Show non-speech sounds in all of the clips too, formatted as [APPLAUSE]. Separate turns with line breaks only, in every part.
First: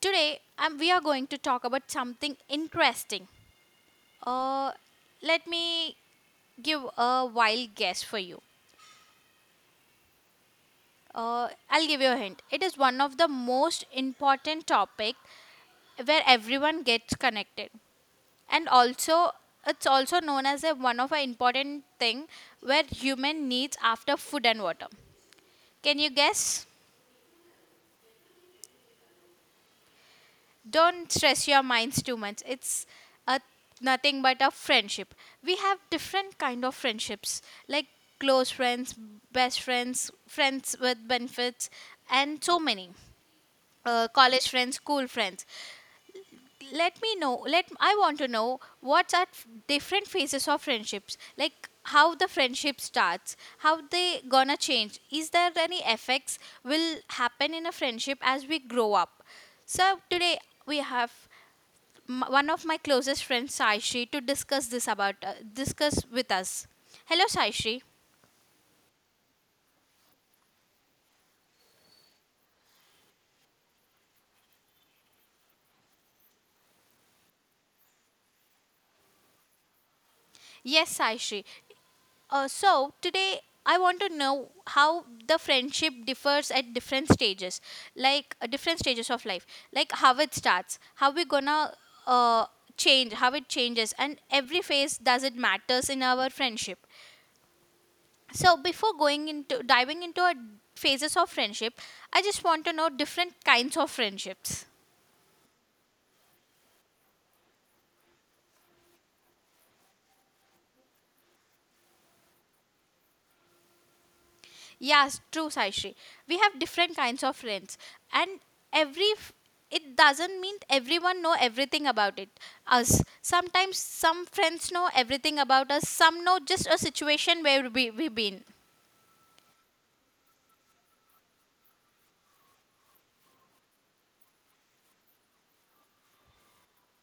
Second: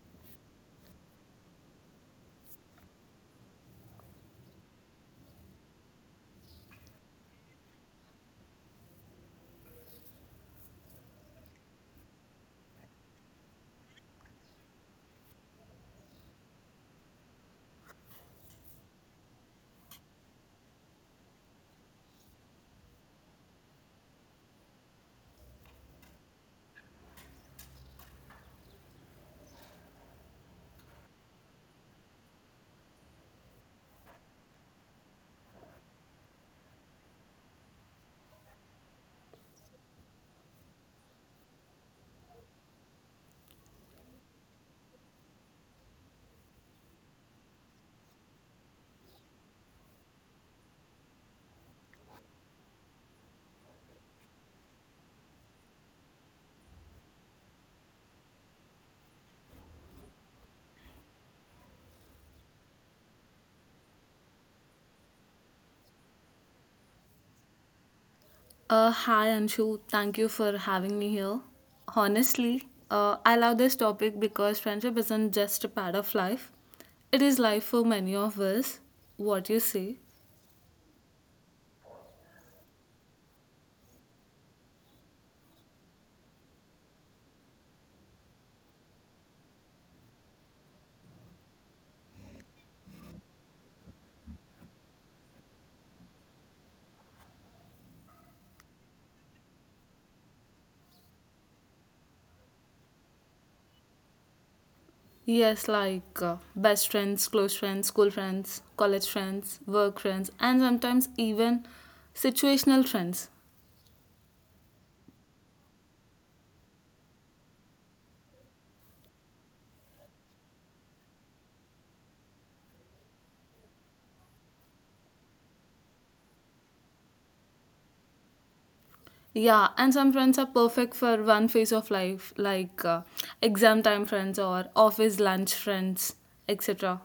Today we are going to talk about something interesting. Uh, Let me give a wild guess for you. I'll give you a hint. It is one of the most important topic where everyone gets connected, and also it's also known as a one of a important thing where human needs after food and water. Can you guess? Don't stress your minds too much, it's a nothing but a friendship. We have different kind of friendships, like close friends, best friends, friends with benefits, and so many college friends, school friends. Let me know let I want to know what are different phases of friendships, like how the friendship starts, how they gonna change, is there any effects will happen in a friendship as we grow up. So today we have one of my closest friends, Saishri, to discuss this about discuss with us. Hello, Saishri.
Hi Anshu, thank you for having me here. Honestly, I love this topic because friendship isn't just a part of life, it is life for many of us. What you say?
Yes, Saishri. So today I want to know how the friendship differs at different stages, like different stages of life, like how it starts, how we gonna uh, change, how it changes, and every phase does it matters in our friendship. So before going into diving into our phases of friendship, I just want to know different kinds of friendships.
Yes, like best friends, close friends, school friends, college friends, work friends, and sometimes even situational friends.
Yes, true, Saishri. We have different kinds of friends, and every f- it doesn't mean everyone know everything about it. Us sometimes some friends know everything about us. Some know just a situation where we been.
Yeah, and some friends are perfect for one phase of life, like exam time friends or office lunch friends, etc.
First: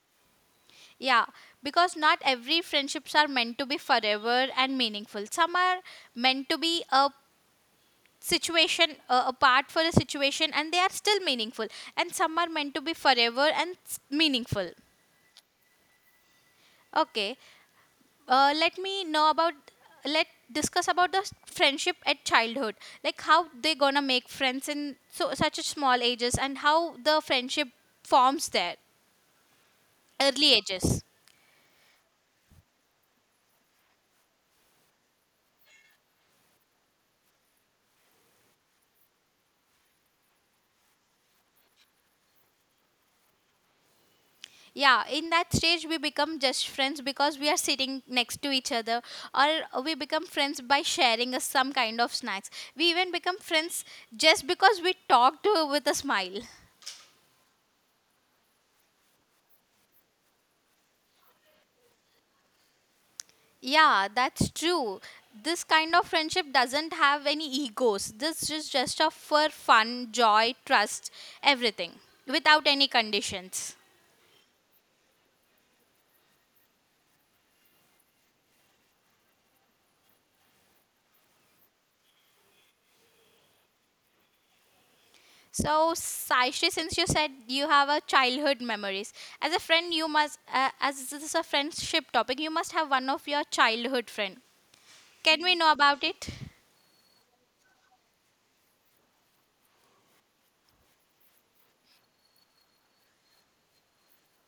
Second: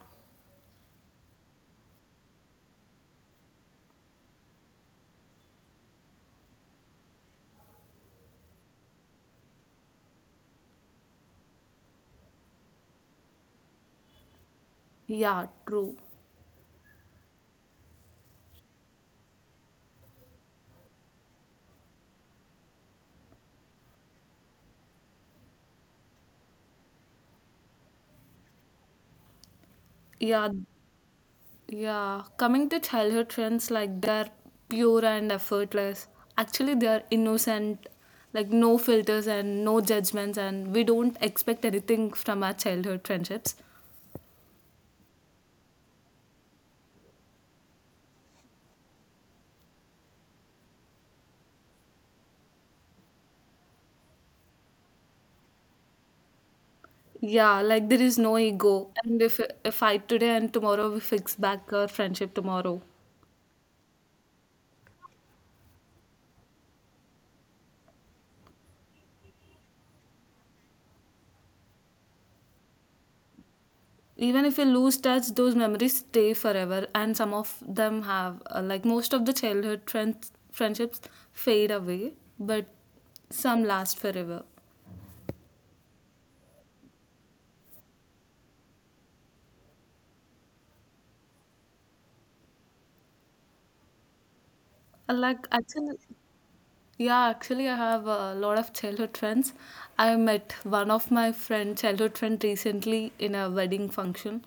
Yeah, because not every friendships are meant to be forever and meaningful. Some are meant to be a part for a situation, and they are still meaningful, and some are meant to be forever and meaningful.
Yeah, true.
Okay. Let me know about, let discuss about the friendship at childhood, like how they gonna make friends in so such a small ages, and how the friendship forms there.
Yeah,
Early ages.
Yeah, coming to childhood trends, like they're pure and effortless. Actually, they are innocent, like no filters and no judgments, and we don't expect anything from our childhood friendships.
Yeah, in that stage we become just friends because we are sitting next to each other, or we become friends by sharing us some kind of snacks. We even become friends just because we talked with a smile.
Yeah, like there is no ego, and if a fight today and tomorrow, we fix back our friendship tomorrow.
Yeah, that's true. This kind of friendship doesn't have any egos. This is just a for fun, joy, trust, everything without any conditions.
Even if we lose touch, those memories stay forever, and some of them have, like most of the childhood friendships fade away, but some last forever.
So, Saishri, since you said you have a childhood memories, as a friend, you must, as this is a friendship topic, you must have one of your childhood friend.
Uh,
Can
Like
we know
actually,
about it?
yeah, actually, I have a lot of childhood friends. I met one of my friend, childhood friend, recently in a wedding function,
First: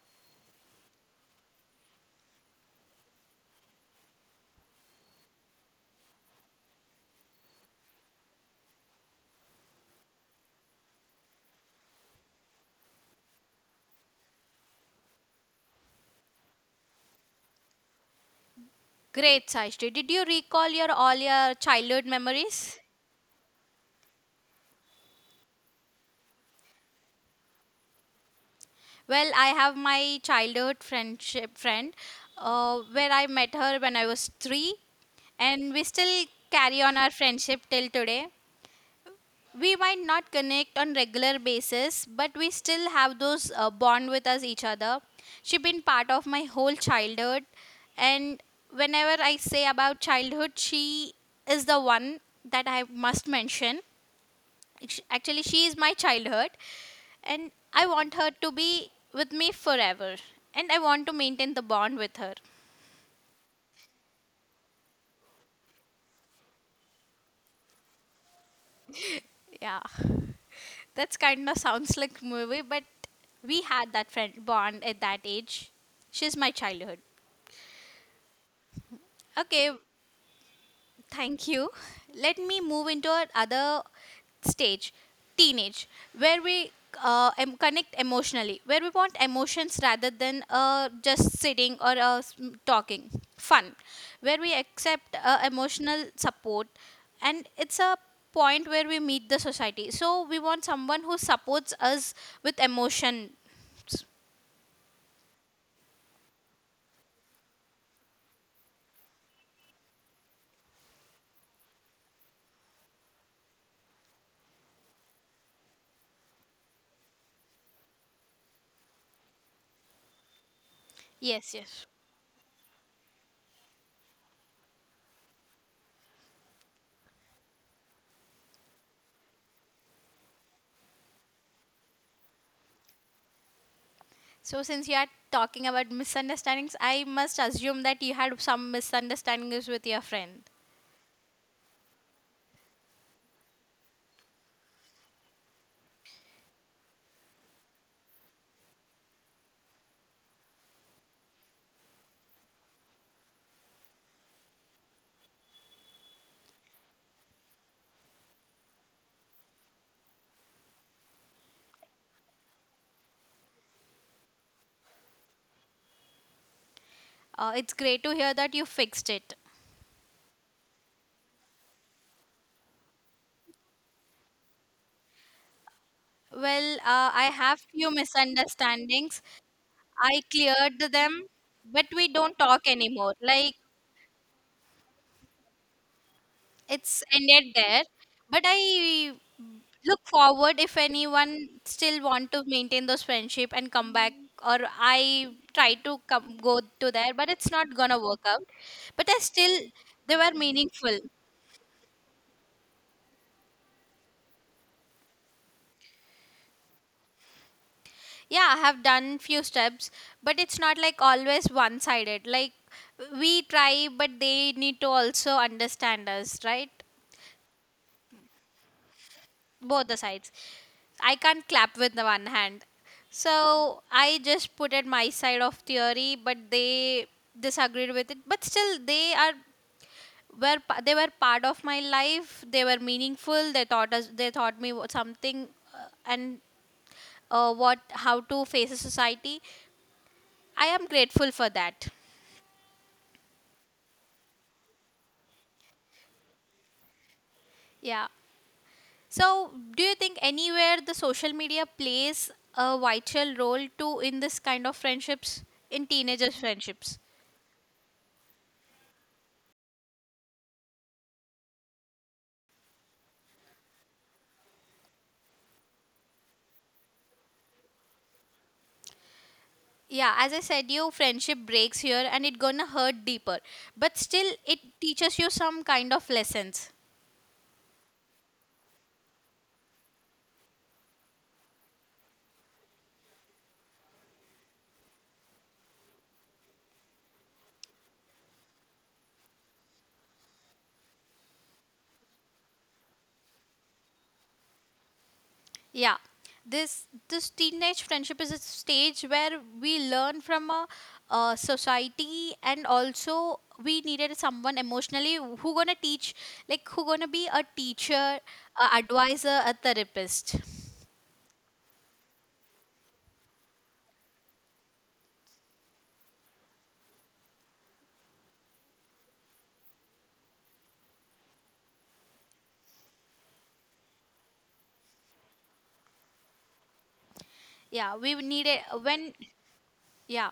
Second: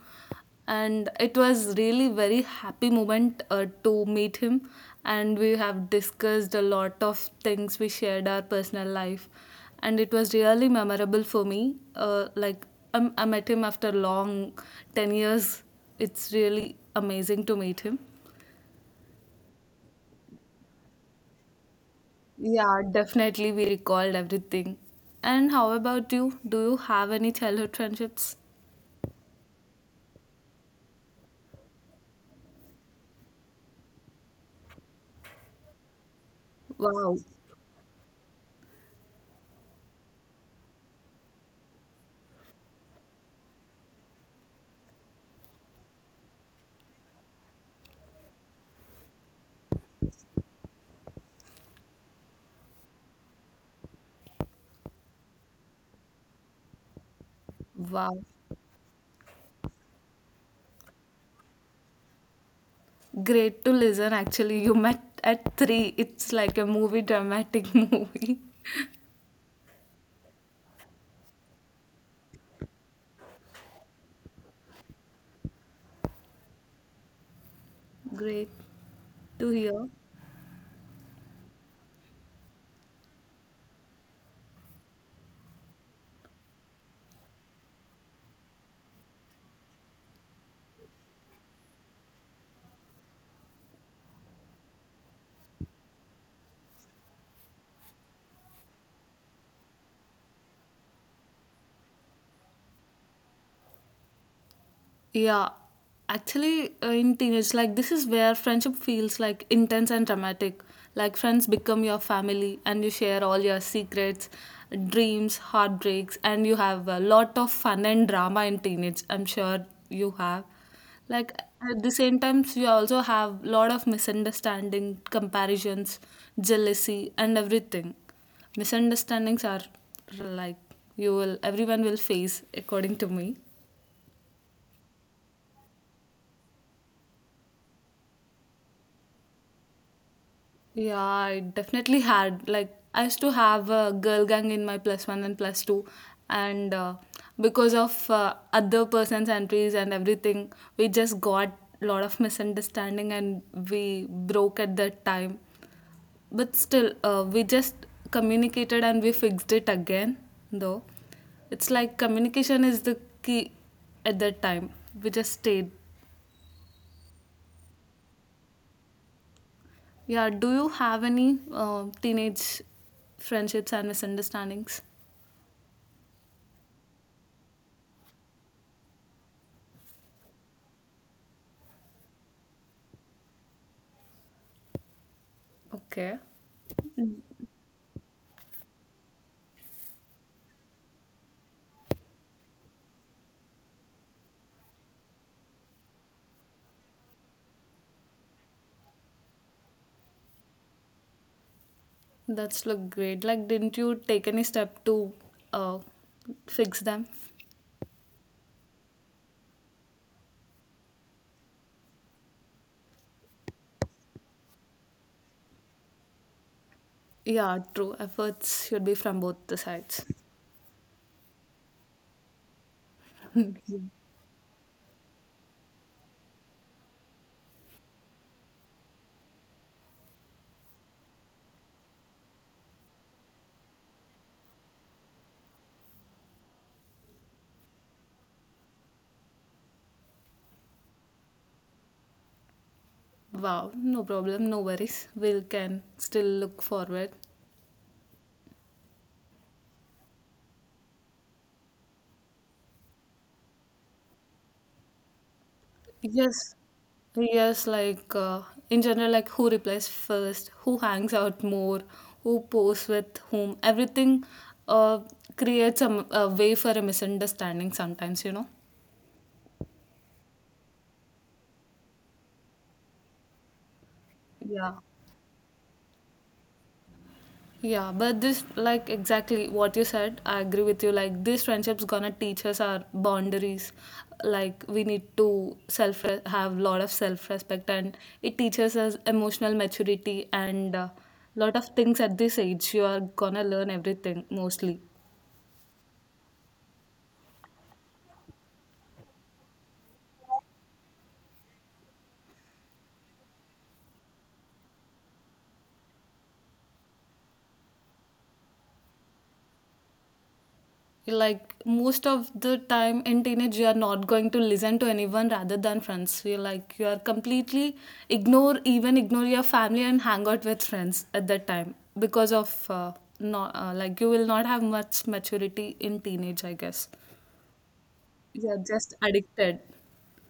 and it was really very happy moment to meet him. And we have discussed a lot of things. We shared our personal life, and it was really memorable for me. I met him after long 10 years. It's really amazing to meet him.
Great, Saishri. Did you recall your all your childhood memories?
Yeah, definitely we recalled everything. And how about you? Do you have any childhood friendships?
Well, I have my childhood friendship friend, where I met her when I was three, and we still carry on our
Wow,
friendship till today. We might not connect on regular basis, but we still have those bond with us each other. She been part of my whole childhood, and whenever I say about childhood, she is the one that I must mention. Actually, she is my childhood, and I want
wow.
her to be with me forever. And I want to maintain the bond with her.
Great to listen, actually. You met at three. It's like a movie, dramatic [LAUGHS] movie.
Yeah, that's kind of sounds like movie, but we had that friend bond at that age. She's my childhood.
Great to
Okay.
hear.
Thank you. Let me move into our other stage, teenage, where we connect emotionally, where we want emotions rather than just sitting or talking. Fun, where we accept emotional support, and it's a point where we meet the society. So we want someone who supports us with emotion.
Yeah, actually, in teenage, like this is where friendship feels like intense and dramatic. Like friends become your family, and you share all your secrets, dreams, heartbreaks, and you have a lot of fun and drama in teenage. I'm sure you have. Like
Yes,
at
yes.
the same time, you also have lot of misunderstanding, comparisons, jealousy, and everything. Misunderstandings are like you will everyone will face, according to me.
So, since you are talking about misunderstandings, I must assume that you had some misunderstandings with your friend.
Yeah, I definitely had. Like, I used to have a girl gang in my plus one and plus two, and because of other person's entries and everything, we just got a lot of misunderstanding and we broke at that time. But still, we just communicated and we fixed it again, though. It's like communication is the key at that time. We just stayed.
It's great to hear that you fixed it.
Yeah, do you have any teenage friendships and misunderstandings?
Well, I have few misunderstandings. I cleared them, but we don't talk anymore. Like.
Okay,
It's ended there, but I look forward if anyone still want to maintain those friendship and come back, or I try to come go to there, but it's not gonna work out. But I still, they were meaningful.
that's look great. Like, didn't you take any step to uh, fix them?
Yeah, I have done few steps, but it's not like always one sided. Like, we try, but they need to also understand us, right?
Yeah, true. Efforts should be from both the
Both the
sides.
sides. I can't clap with the one hand. So I just put at my side of theory, but they disagreed with it. But still, they were part of my life. They were meaningful. They taught us. They taught me something, and what how to face a society. I am grateful for that.
Wow, no problem, no worries. We can still look forward.
Yeah. So, do you think anywhere the social media plays a vital role too in this kind of friendships, in teenagers'
Yes,
friendships?
yes. Like in general, like who replies first, who hangs out more, who posts with whom. Everything uh, creates a way for a misunderstanding sometimes. You know.
Yeah, as I said you, friendship breaks here and it gonna hurt deeper, but still it
Yeah.
teaches you some kind of lessons.
Yeah, but this, like exactly what you said, I agree with you. Like, these friendships gonna teach us our boundaries. Like, we need to self have lot of self respect, and it teaches us emotional maturity and a lot of things at this age. You are gonna learn everything mostly.
Yeah, this teenage friendship is a stage where we learn from society, and also we needed someone emotionally who gonna teach, like who gonna be a teacher, a advisor, a therapist.
Like most of the time in teenage you are not going to listen to anyone rather than friends you like you are completely ignore even ignore your family and hang out with friends at that time because of not like you will not have much maturity in teenage I guess.
Yeah, we
You are
needed
just
when
addicted.
yeah,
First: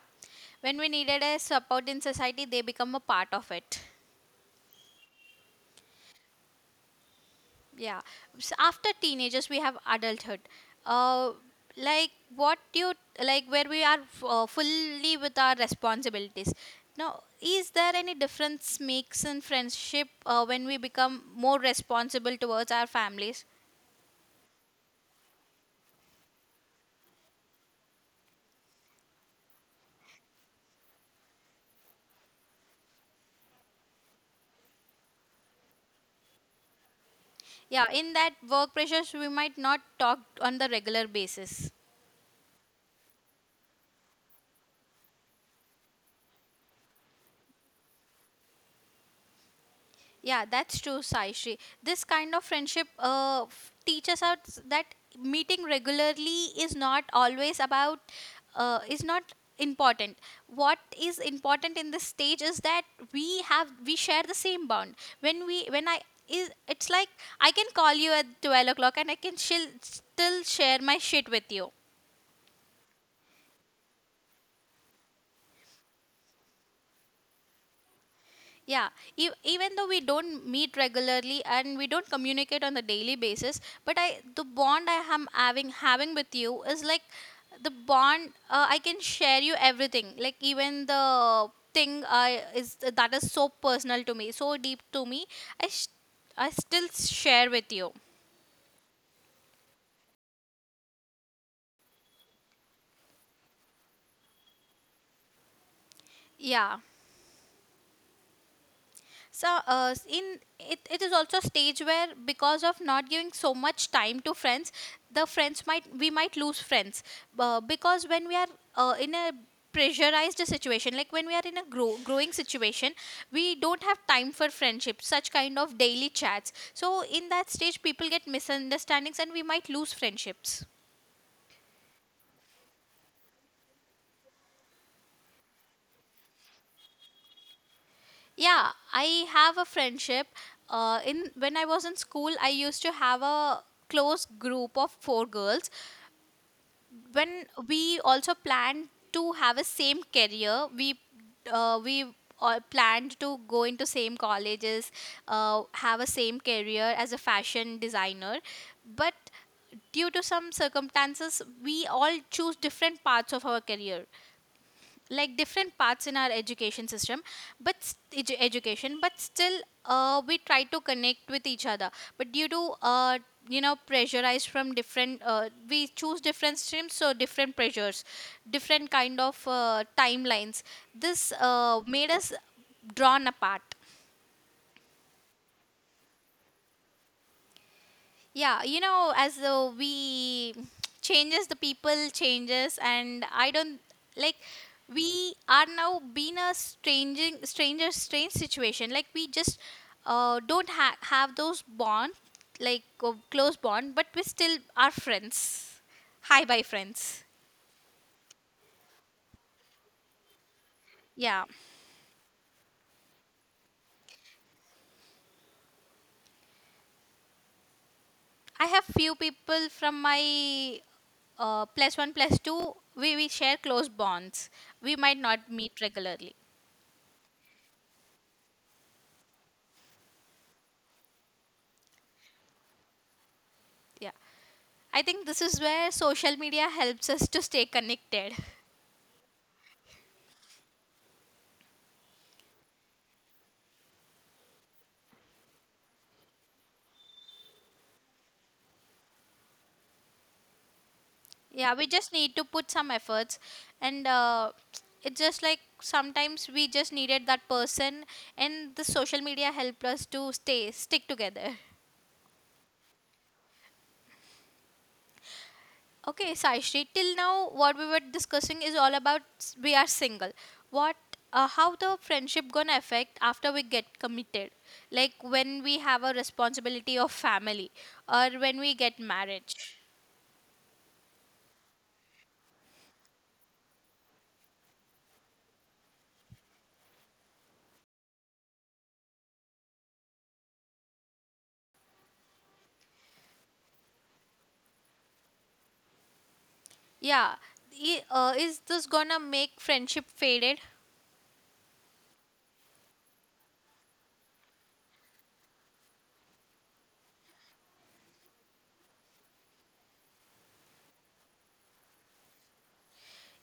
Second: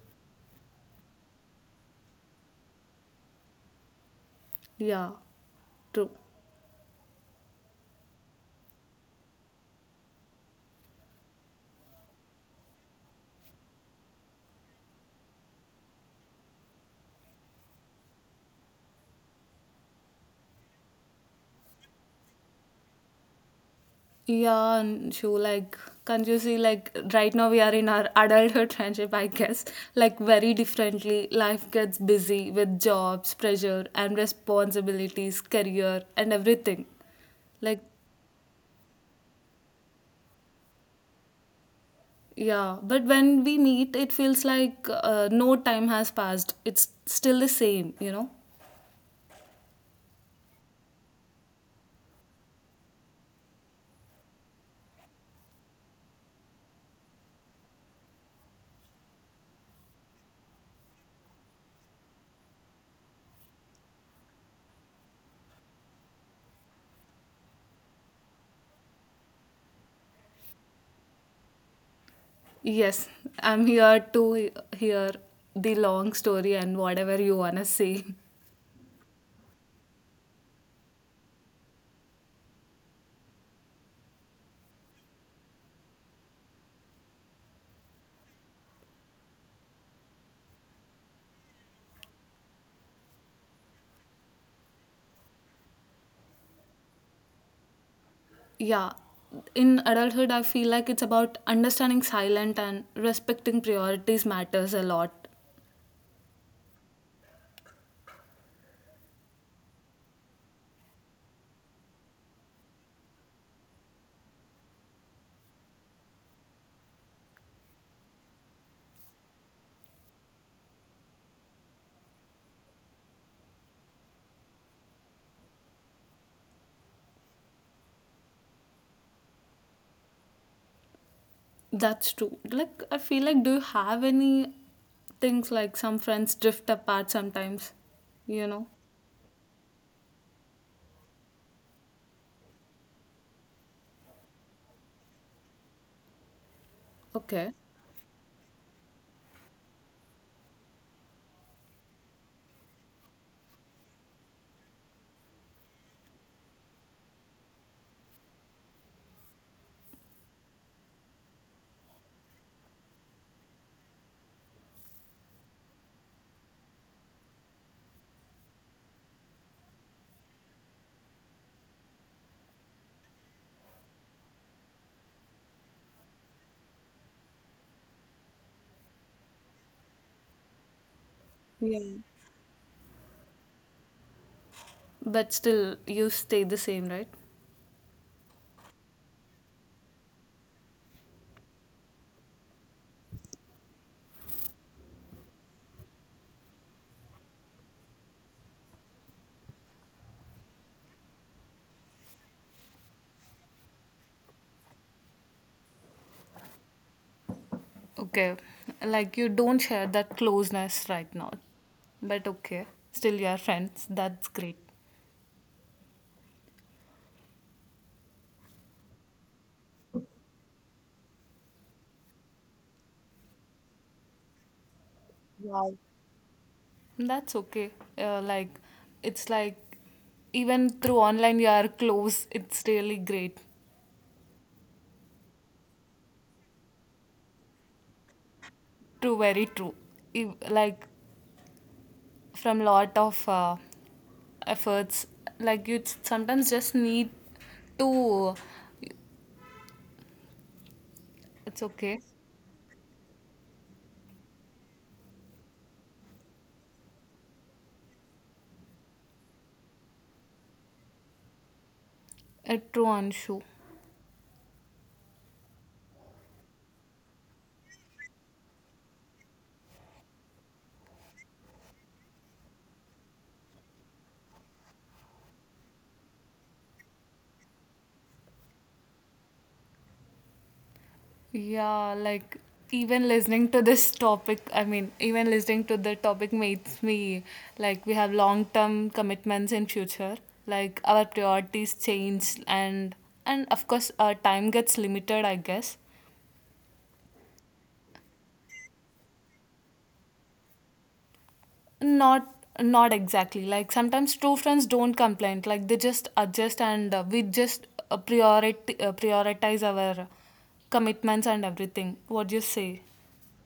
when we needed a support in society, they become a part of it.
Yeah, true.
Yeah. S After teenagers, we have adulthood. Uh, like what you Like, where we are fully with our responsibilities. Now, is there any difference makes in friendship when we become more responsible towards our families?
Yeah, and she like can't you see? Like right now we are in our adulthood friendship, I guess. Like very differently, life gets busy with jobs, pressure, and responsibilities, career, and everything. Like
Yeah, in that work pressures, we might not talk on the regular basis.
yeah, but when we meet, it feels like no time has passed. It's still the same, you know.
Yeah, that's true, Saishri. This kind of friendship teaches us that meeting regularly is not always is not important. What is important in this stage is that we share the same bond. When we when I is It's like I can call you at 12 o'clock and I can still share my shit with you.
Yes, I'm here to hear the long story and whatever you wanna say.
Yeah, even though we don't meet regularly and we don't communicate on a daily basis, but I the bond I am having with you is like the bond, I can share you everything, like even the thing I is that is so personal to me, so deep to me. I sh- I still share with you.
Yeah. In adulthood, I feel like it's about understanding silent and respecting priorities matters a lot.
Yeah. So, it is also stage where because of not giving so much time to friends, the friends might we might lose friends because when we are in a pressurized situation, like when we are in a growing situation, we don't have time for friendship, such kind of daily chats. So, in that stage, people get misunderstandings and we might lose friendships.
That's true. Like, I feel like, do you have any things like some friends drift apart sometimes? You
Yeah,
know?
I have a friendship. In When I was in school, I used to have a close group of 4 girls. When
Okay.
we also planned to have a same career, we all planned to go into same colleges, have a same career as a fashion designer, but due to some circumstances we all choose different parts of our career, like different parts in our education system, but education. But still we try to connect with each other, but due to pressurized from different, we choose different streams, so different pressures, different kind of timelines. This
Yeah.
made us drawn apart.
But still, you stay the same, right?
Yeah, you know, as though we [TSK] changes, the people changes, and I don't, like, we are now being a strange situation. Like, we just don't have those bond, like close bond, but we still are friends. Hi, bye, friends.
Okay, like you don't share that closeness right now,
Yeah,
but okay, still you are friends. That's great.
I have few people from my plus one, plus two. We share close bonds. We might not
Yeah.
meet regularly.
That's okay. Like, it's like even through online you are close. It's really great.
Yeah. I think this is where social media helps us to stay connected. [LAUGHS]
True, very true. Ev- Like from lot of efforts, like you sometimes just need to. It's
Yeah, we
okay.
just need to put some efforts, and it's just like sometimes we just needed that person, and the social media helped us to stay stick together.
True, Anshu.
Okay, Saishri, till now what we were discussing is all about we are single. What, how the friendship gonna affect after we get committed? Like when we have a responsibility of family, or when we get married.
Yeah, like even listening to this topic, I mean, even listening to the topic makes me like we have long term commitments in future. Like our priorities change and of course our time gets limited, I guess.
Yeah. Is this gonna make friendship faded?
Not Not exactly. Like sometimes true friends don't complain. Like they just adjust and we just priority prioritize our commitments and everything. What do you say?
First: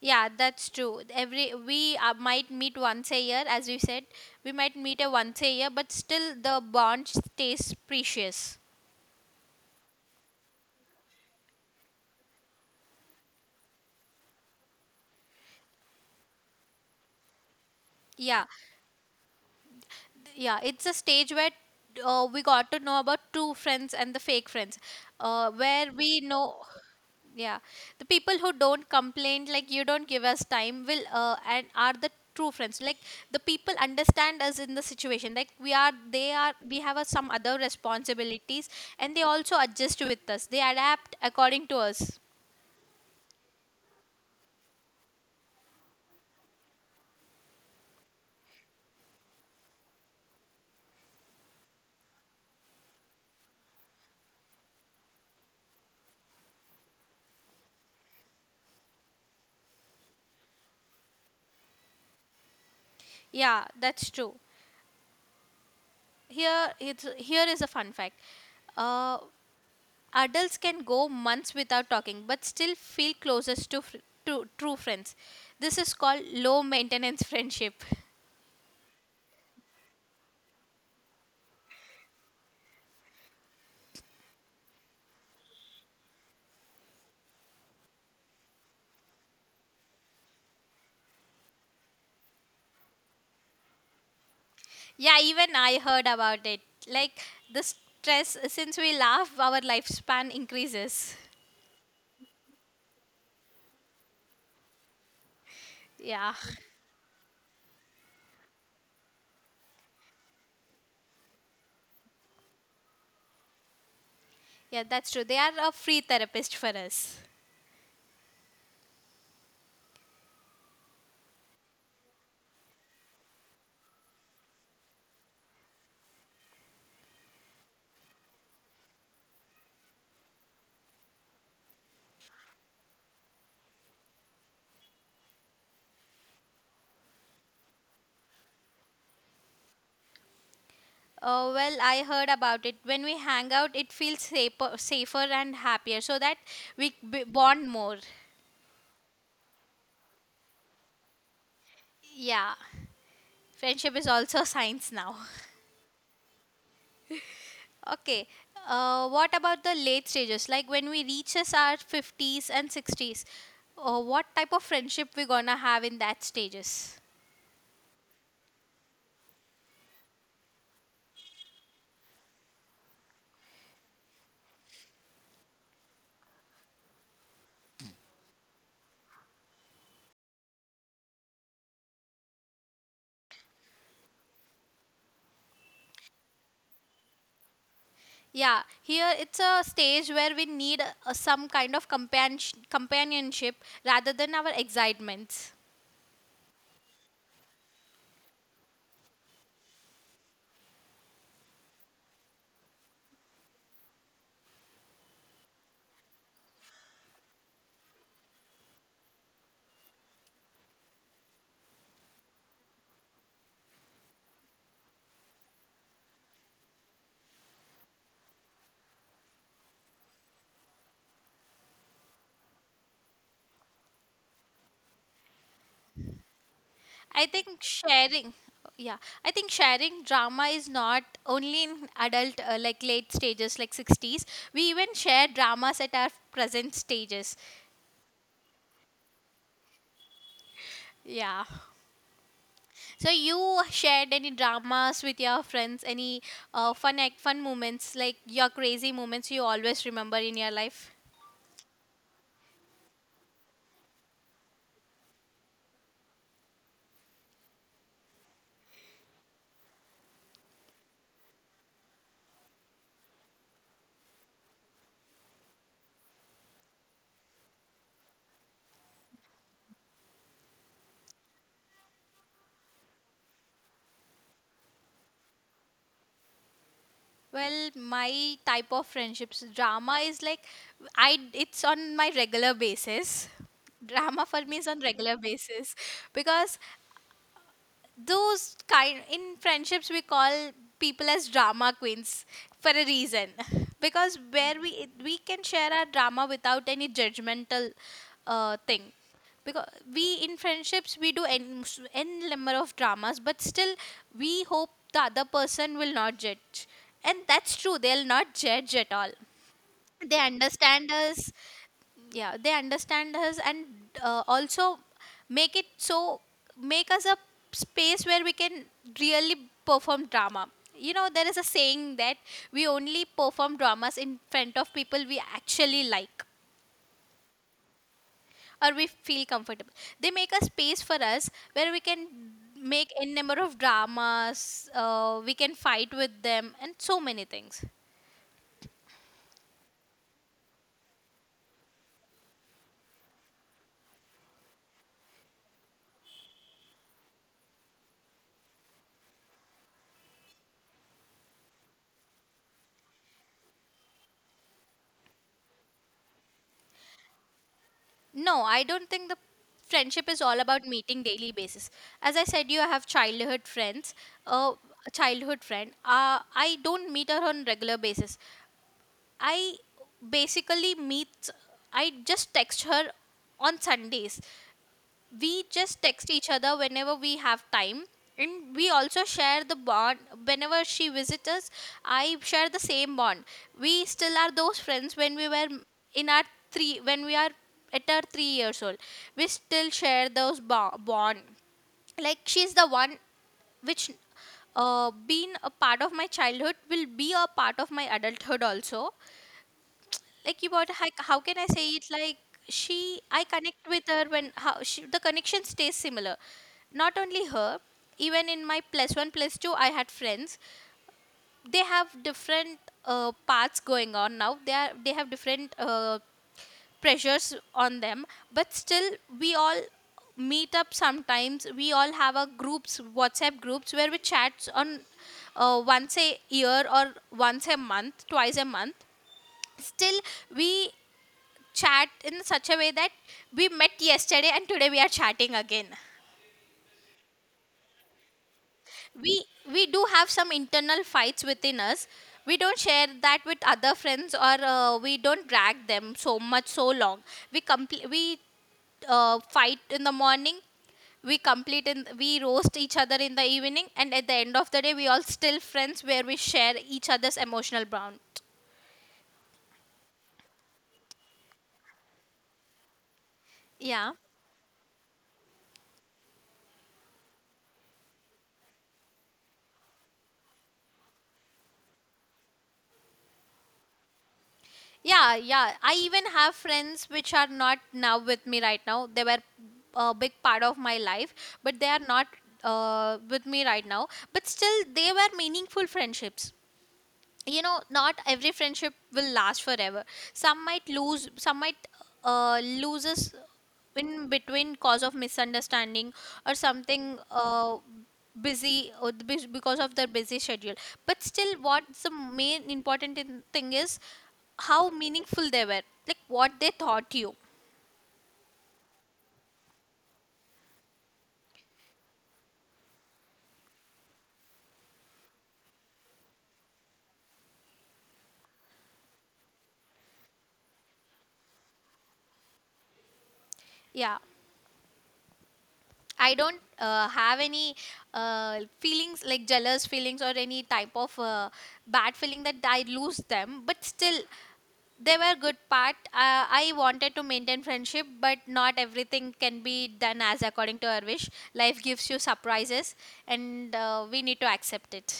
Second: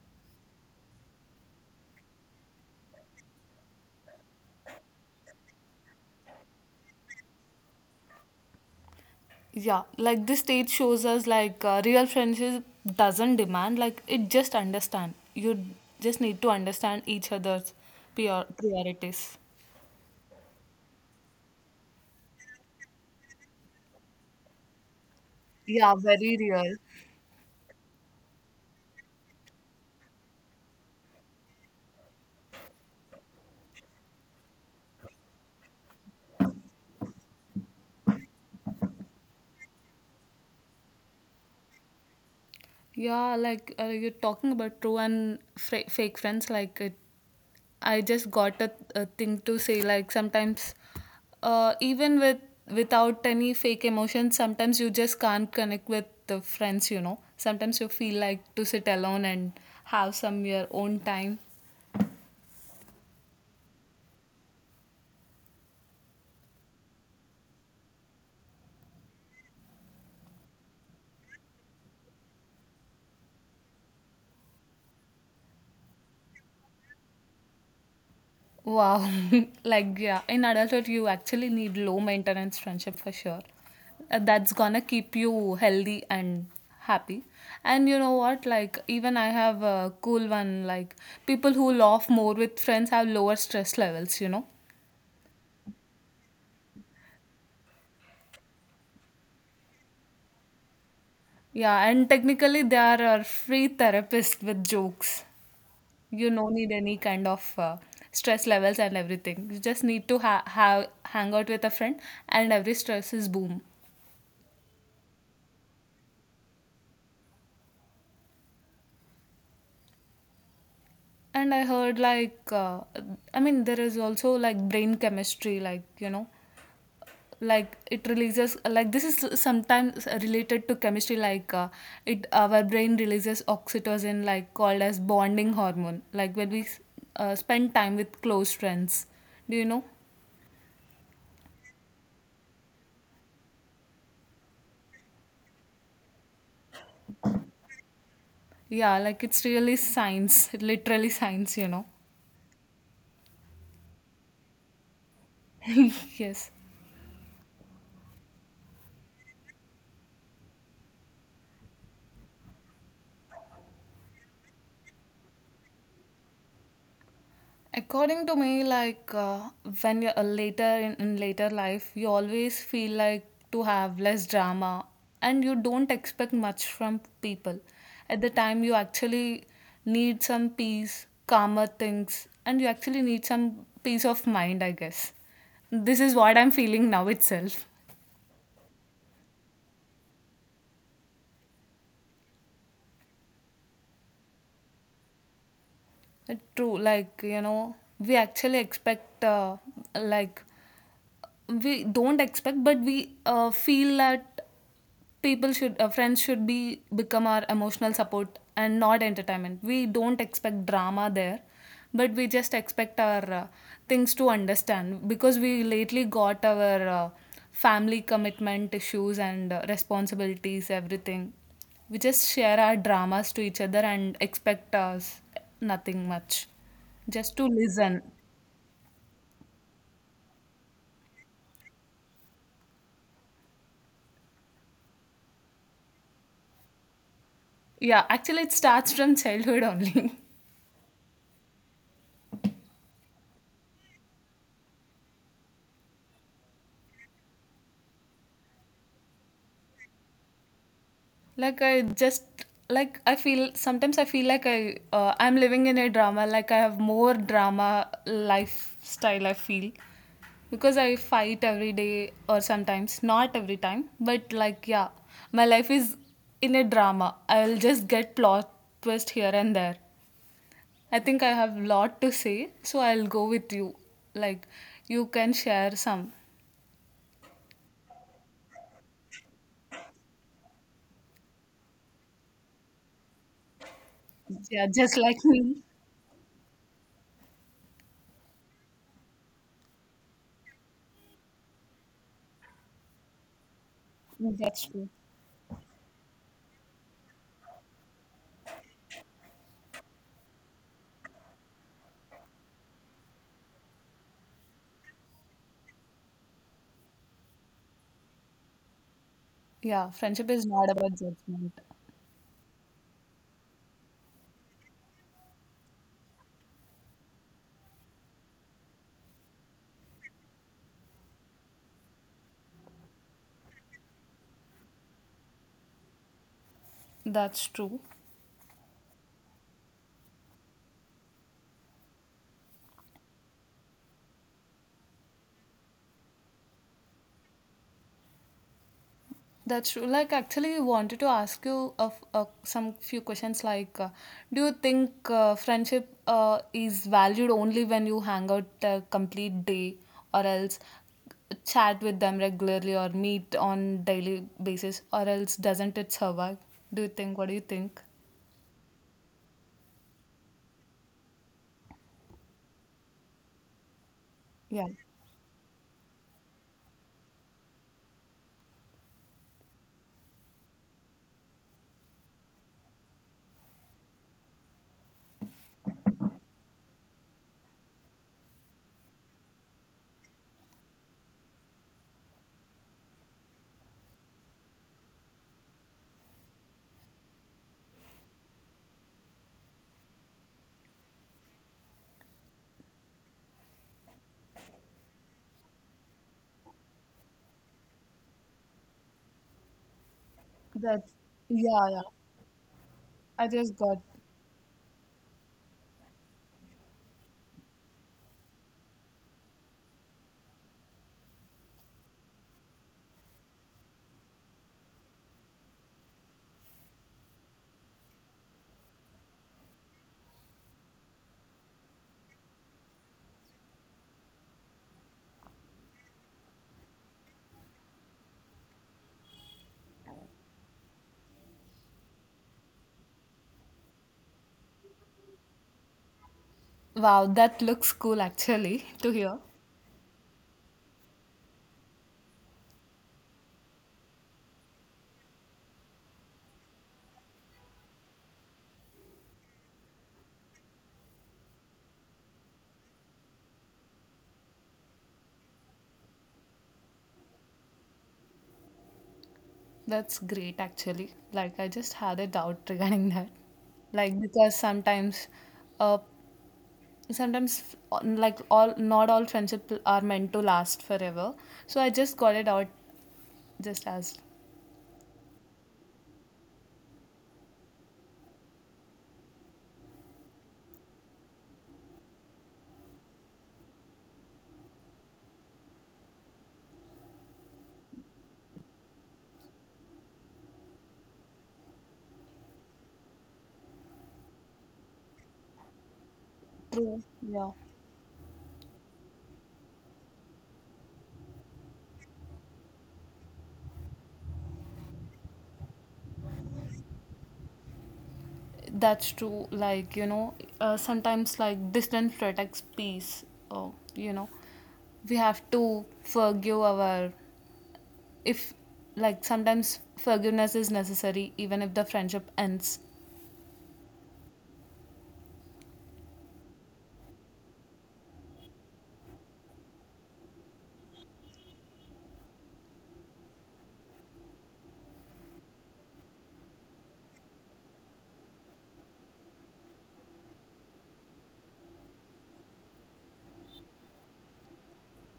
Yeah, that's true. Every we might meet once a year, as you said, we might meet a once a year, but still the bond stays precious.
Yeah, like this stage shows us like real friendship doesn't demand like it just understand you just need to understand each other's
Yeah,
priorities.
yeah, it's a stage where we got to know about true friends and the fake friends, where
Yeah,
we
very
know.
real.
Yeah, the people who don't complain, like you don't give us time will, and are the true friends, like the people understand us in the situation, like we are they are, some other responsibilities, and they also adjust with us, they adapt according to us.
Yeah, like you're talking about true and fake friends like it I just got a thing to say like sometimes even with without any fake emotions sometimes you just can't connect with the friends you know sometimes you feel like to sit alone and have some your own time.
Yeah, that's true. Here it's here is a fun fact. uh, Adults can go months without talking but still feel closest to, to true friends. This is called low maintenance [LAUGHS] friendship.
Wow. [LAUGHS] Like, yeah, in adulthood, you actually need low maintenance friendship for sure. That's gonna keep you healthy and happy. And you know what? Like, even I have a cool one. Like, people who laugh more with friends have lower stress levels, you know?
Yeah, even I heard about it. Like the stress, since we laugh, our lifespan increases.
Yeah, and technically, they are our free therapist with jokes. You
Yeah,
no need any kind of stress levels and everything. You just need to have hang out with a friend, and every stress is boom.
yeah, that's true. They are a free therapist for us.
And I heard like I mean there is also like brain chemistry like you know like it releases like this is sometimes related to chemistry like it our brain releases oxytocin like called as bonding hormone like when we spend time with close friends do you know.
Well, I heard about it. When we hang out, it feels safer, and happier so that we bond more.
Yeah, like it's really science literally science you know.
Yeah, friendship is also [LAUGHS] science now.
[LAUGHS] Yes.
Okay. What about the late stages? Like when we reaches our 50s and 60s, what type of friendship we gonna have in that stages?
According to me, like when you're in later life, you always feel like to have less drama and you don't expect much from people. At the time, you actually need some peace, calmer things, and you actually need some peace of mind, I guess. This is what I'm feeling now itself.
Yeah, here it's a stage where we need some kind of companionship rather than our excitements.
True, like, you know, we actually expect, like, we don't expect, but we feel that people should friends should be become our emotional support and not entertainment, we don't expect drama there, but we just expect our things to understand because we lately got our family commitment issues and responsibilities everything, we just share our dramas to each other and expect us nothing much,
I
just to
think
listen.
sharing, yeah, I think sharing drama is not only in adult, like late stages, like 60s. We even share dramas at our present stages.
Yeah, actually it starts from childhood only. [LAUGHS]
Yeah. So you shared any dramas with your friends? Any fun fun moments like your crazy moments you always remember in your life?
Like I feel sometimes I feel like I'm living in a drama, like I have more drama lifestyle I feel because I fight every day or sometimes not every time but like yeah my life is in a drama, I'll just get plot twist here and there. I think I have lot to say so I'll go with you. Like you can share some.
Well, my type of friendships, drama is like I it's on my regular basis. Drama for me is on regular basis because those kind in friendships we call people as drama queens for a reason. [LAUGHS] Because where we can share our drama without any judgmental thing. Because we in friendships we do n n number of dramas, but still we hope the other person will not judge, and that's true, they'll not judge at all.
Yeah,
They
friendship is not
understand
about
us.
judgment.
Yeah, they understand us, and also make it so make us a space where we can really perform drama. You know, there is a saying that we only perform dramas in front of people we actually like,
That's true.
or we feel comfortable. They make a space for us where we can make a number of dramas. We can fight with them and so many things.
That's true. Like, actually, we wanted to ask you of some few questions. Like, do you think friendship is valued only when you hang out a complete day, or else chat with them regularly, or meet on daily basis, or else doesn't it survive? Do you think? What do you think?
No, I don't think the friendship is all about meeting daily basis. As I said, you I have childhood friends. Uh,
Yeah,
a childhood friend. I don't meet her on regular basis. I basically meet. I just text her on Sundays. We just text each other whenever we have time, and we also share the bond whenever she visits us. I share the same bond. We still are those friends when we were in our three when we are at our 3 years old. We still share those bond. Like, she's the one which been a part of my childhood, will be a part of my adulthood also. Like, about
that's
how can I say
yeah, yeah.
it? Like, she I
I just
connect
got.
with her when how she, the connection stays similar. Not only her, even in my plus one plus two I had friends. They have different paths going on. Now they are they have different pressures on them, but still we all meet up sometimes. We all have our groups, WhatsApp groups, where we chat on once a year, or once a month, twice a month. Still, we chat in such a way that we met yesterday and today we are chatting again.
Wow, that looks cool actually [LAUGHS] to
we
hear.
we do have some internal fights within us. We don't share that with other friends, or we don't drag them so much so long. We complete we Uh, fight in the morning. We complete, and we roast each other in the evening, and at the end of the day we all still friends where we share each other's emotional bond.
That's great actually. Like I just had a doubt regarding that.
Yeah.
Like because sometimes uh sometimes like all not all friendship are meant to last forever. So I just got it out just as
Yeah, yeah. I even have friends which are not now with me right now. They were a big part of my life, but they are not with me right now. But still, they were meaningful friendships. You know, not every friendship will last forever. Some might lose, some might loses in between cause of misunderstanding, or
true.
something,
Yeah.
busy or the bus- because of their busy schedule. But still, what's the main important thing is how meaningful they were, like what they taught you.
That's true. Like, you know, sometimes like distance protects peace. Oh, you know, we have to forgive our if like sometimes forgiveness is necessary even if the friendship ends.
Yeah, I don't have any feelings like jealous feelings or any type of bad feeling that I lose them. But still, they were good part. I wanted to maintain friendship, but not everything can be done as according to our wish. Life gives you surprises, and we need to accept it.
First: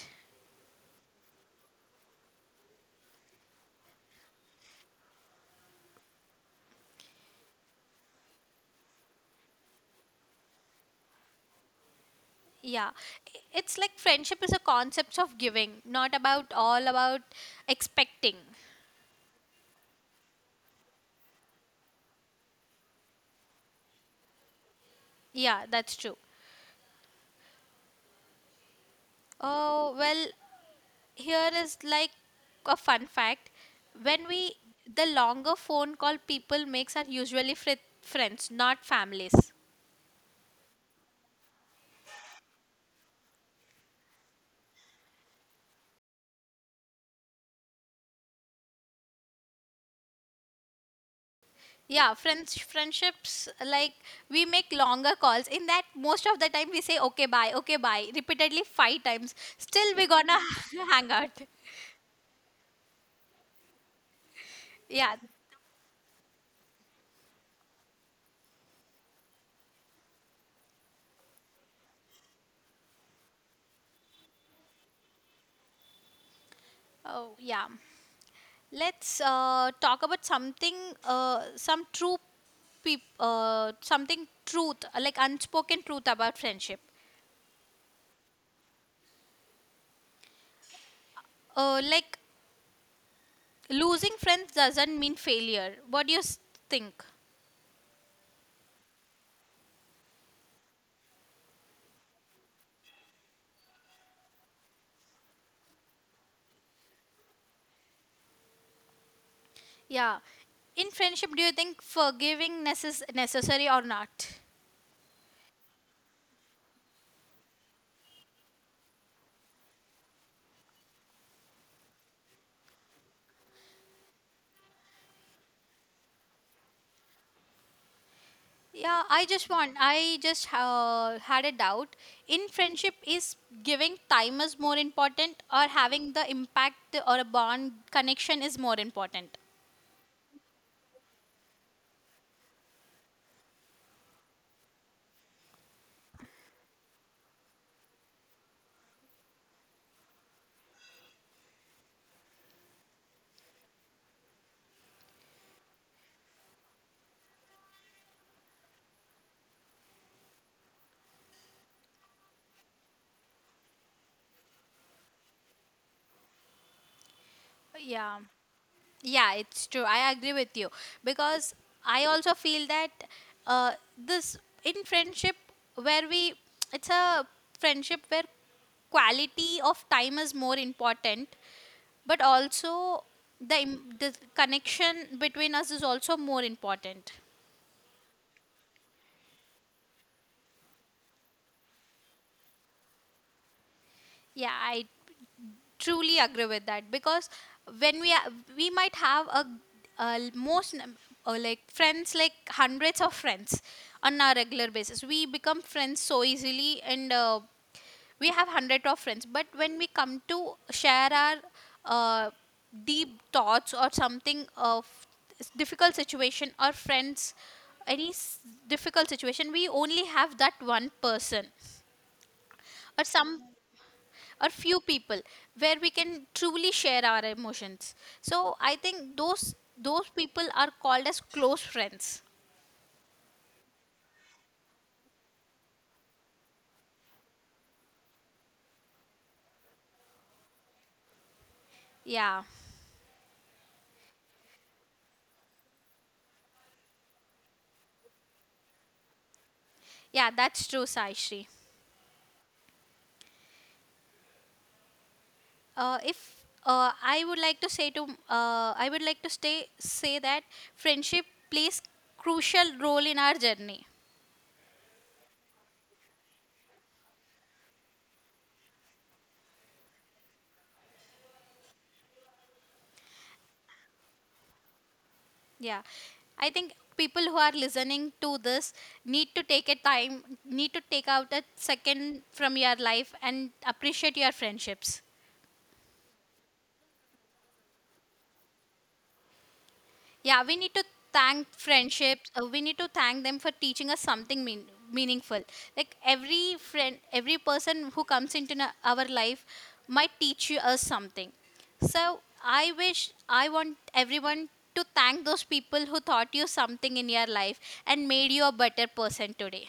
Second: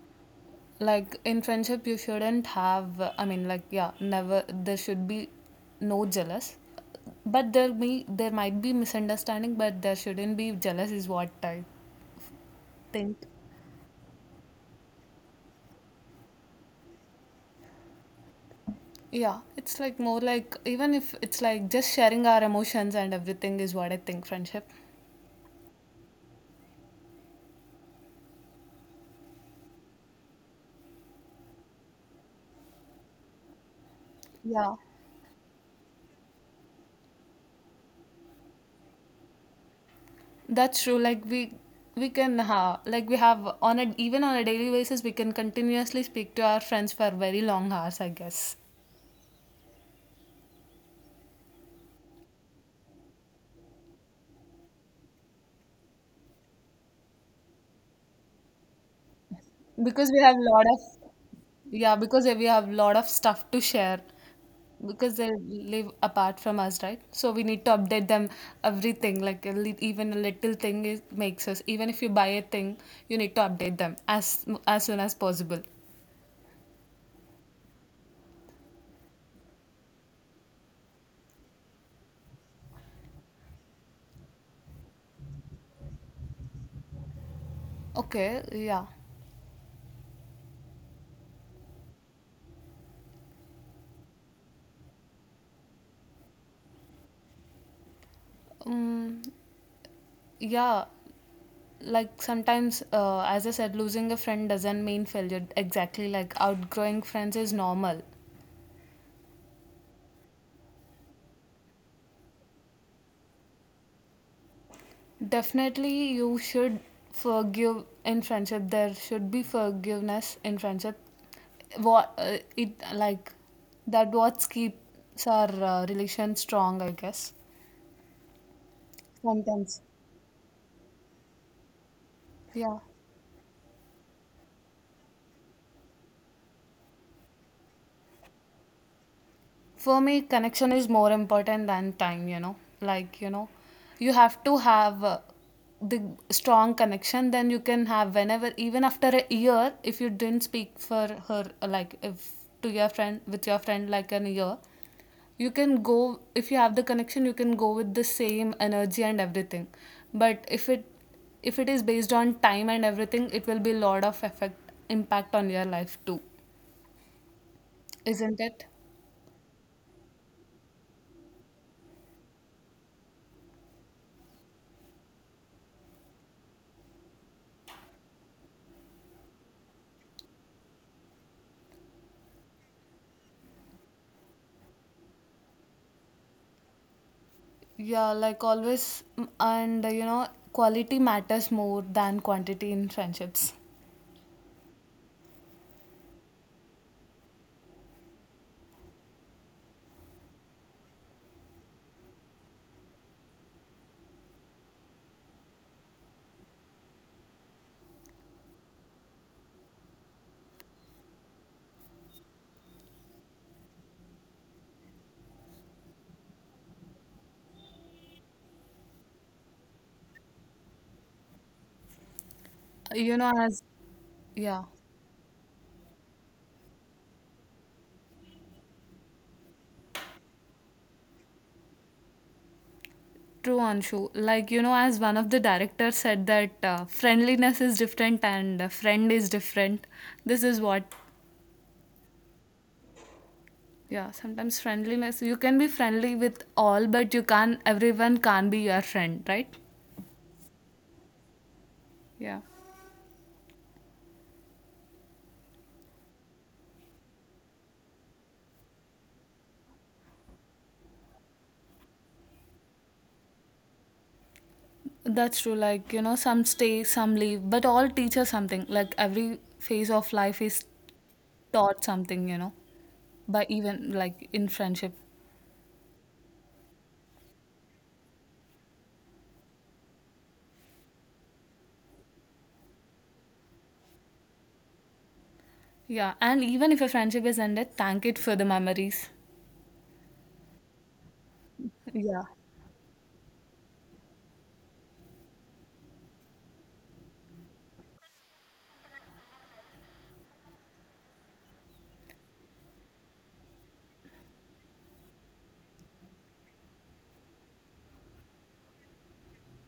Like in friendship you shouldn't have I mean like yeah never there should be no jealous, but there might be misunderstanding but there shouldn't be jealous is what I
Yeah,
think.
it's like friendship is a concept of giving, not about all about expecting.
Yeah, it's like more like even if it's like just sharing our emotions and everything is what I think friendship.
Yeah, that's true. Oh, well, here is like a fun fact. When we
Yeah,
The longer phone call people makes are usually friends, not families.
that's true like we can ha like we have on a even on a daily basis we can continuously speak to our friends for very long hours I guess
Yeah, friendships like we make longer calls. In that, most of the time we say okay bye, okay bye, repeatedly five times. Still, we
because we have
gonna
a lot of.
[LAUGHS] hang out.
Yeah, because we have a lot of stuff to share
Yeah.
because they live apart from us, right? So we need to update them everything. Like a even a little thing is, makes us. Even if you buy a thing, you need to update them as soon as possible.
Oh yeah. Let's talk about something, some true, something truth like unspoken truth about friendship.
Okay, yeah.
Like losing friends doesn't mean failure. What do you think?
Um, yeah, like sometimes, as I said, losing a friend doesn't mean failure. Exactly, like outgrowing friends is normal.
Yeah. In friendship, do you think forgiving necessary or not?
Definitely, you should forgive in friendship. There should be forgiveness in friendship. What it like that? What keeps our relation strong, I guess.
Yeah, I just want,
Sometimes,
I just had a doubt. In
yeah.
friendship, is giving time is more important, or having the impact or a bond connection is more important?
For me, connection is more important than time, you know. Like, you know, you have to have the strong connection, then you can have whenever, even after a year, if you didn't speak for her, like, if to your friend, with your friend, like an year, you can go, if you have the connection, you can go with the same energy and everything. But if it is based on time and everything, it will be a lot of effect, impact on your life too,
Yeah.
isn't it?
Yeah, it's true. I agree with you because I also feel that this in friendship where we it's a friendship where quality of time is more important, but also the connection between us is also more important.
Yeah, like always, and you know, quality matters more than quantity in friendships.
Yeah, I truly agree with that because when we are, we might have a like friends, like hundreds of friends on a regular basis. We become friends so easily, and we have hundred of friends. But when we come to share our uh, deep thoughts or something of difficult situation or friends, any difficult situation, we only have that one person, or
You know,
some,
as
or
Yeah,
few people where we can truly share our emotions. So I think those people are called as close friends.
True, Anshu. Like, you know, as one of the directors said, that friendliness is different and friend is different. This is what,
Yeah,
yeah, sometimes friendliness, you can be friendly with all, but you can't, everyone can't be your friend, right?
yeah, that's true, Saishri.
Yeah.
Uh, if I would like to say to I would like to stay say that friendship plays crucial role in our journey.
That's true. Like, you know, some stay, some leave, but all teach us something. Like, every phase of life is taught something, you know. But even like in friendship.
Yeah, I think people who are listening to this need to take out a second from your life and appreciate your friendships.
Yeah. And even if a friendship is ended, thank it for the memories.
Yeah, we need to thank
Yeah.
friendships. We need to thank them for teaching us something meaningful. Like, every friend, every person who comes into our life might teach you us something. So I wish, I want everyone to thank those people who taught you something in your life and made you a better person today.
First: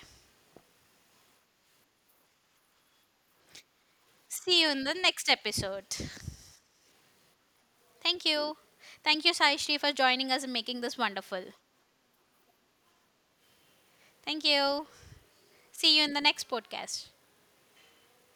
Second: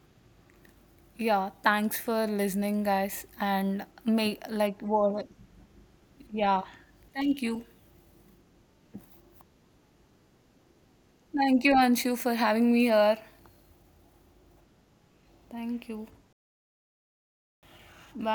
Yeah. Thanks for listening, guys. And may
See you
like
in the
what
next episode.
yeah. Thank you.
Thank you. Thank you, Sai Shri, for joining us and making this wonderful.
Thank you, Anshu, for having me here.
Thank you.
Thank
See you
you.
in the next podcast.
Bye.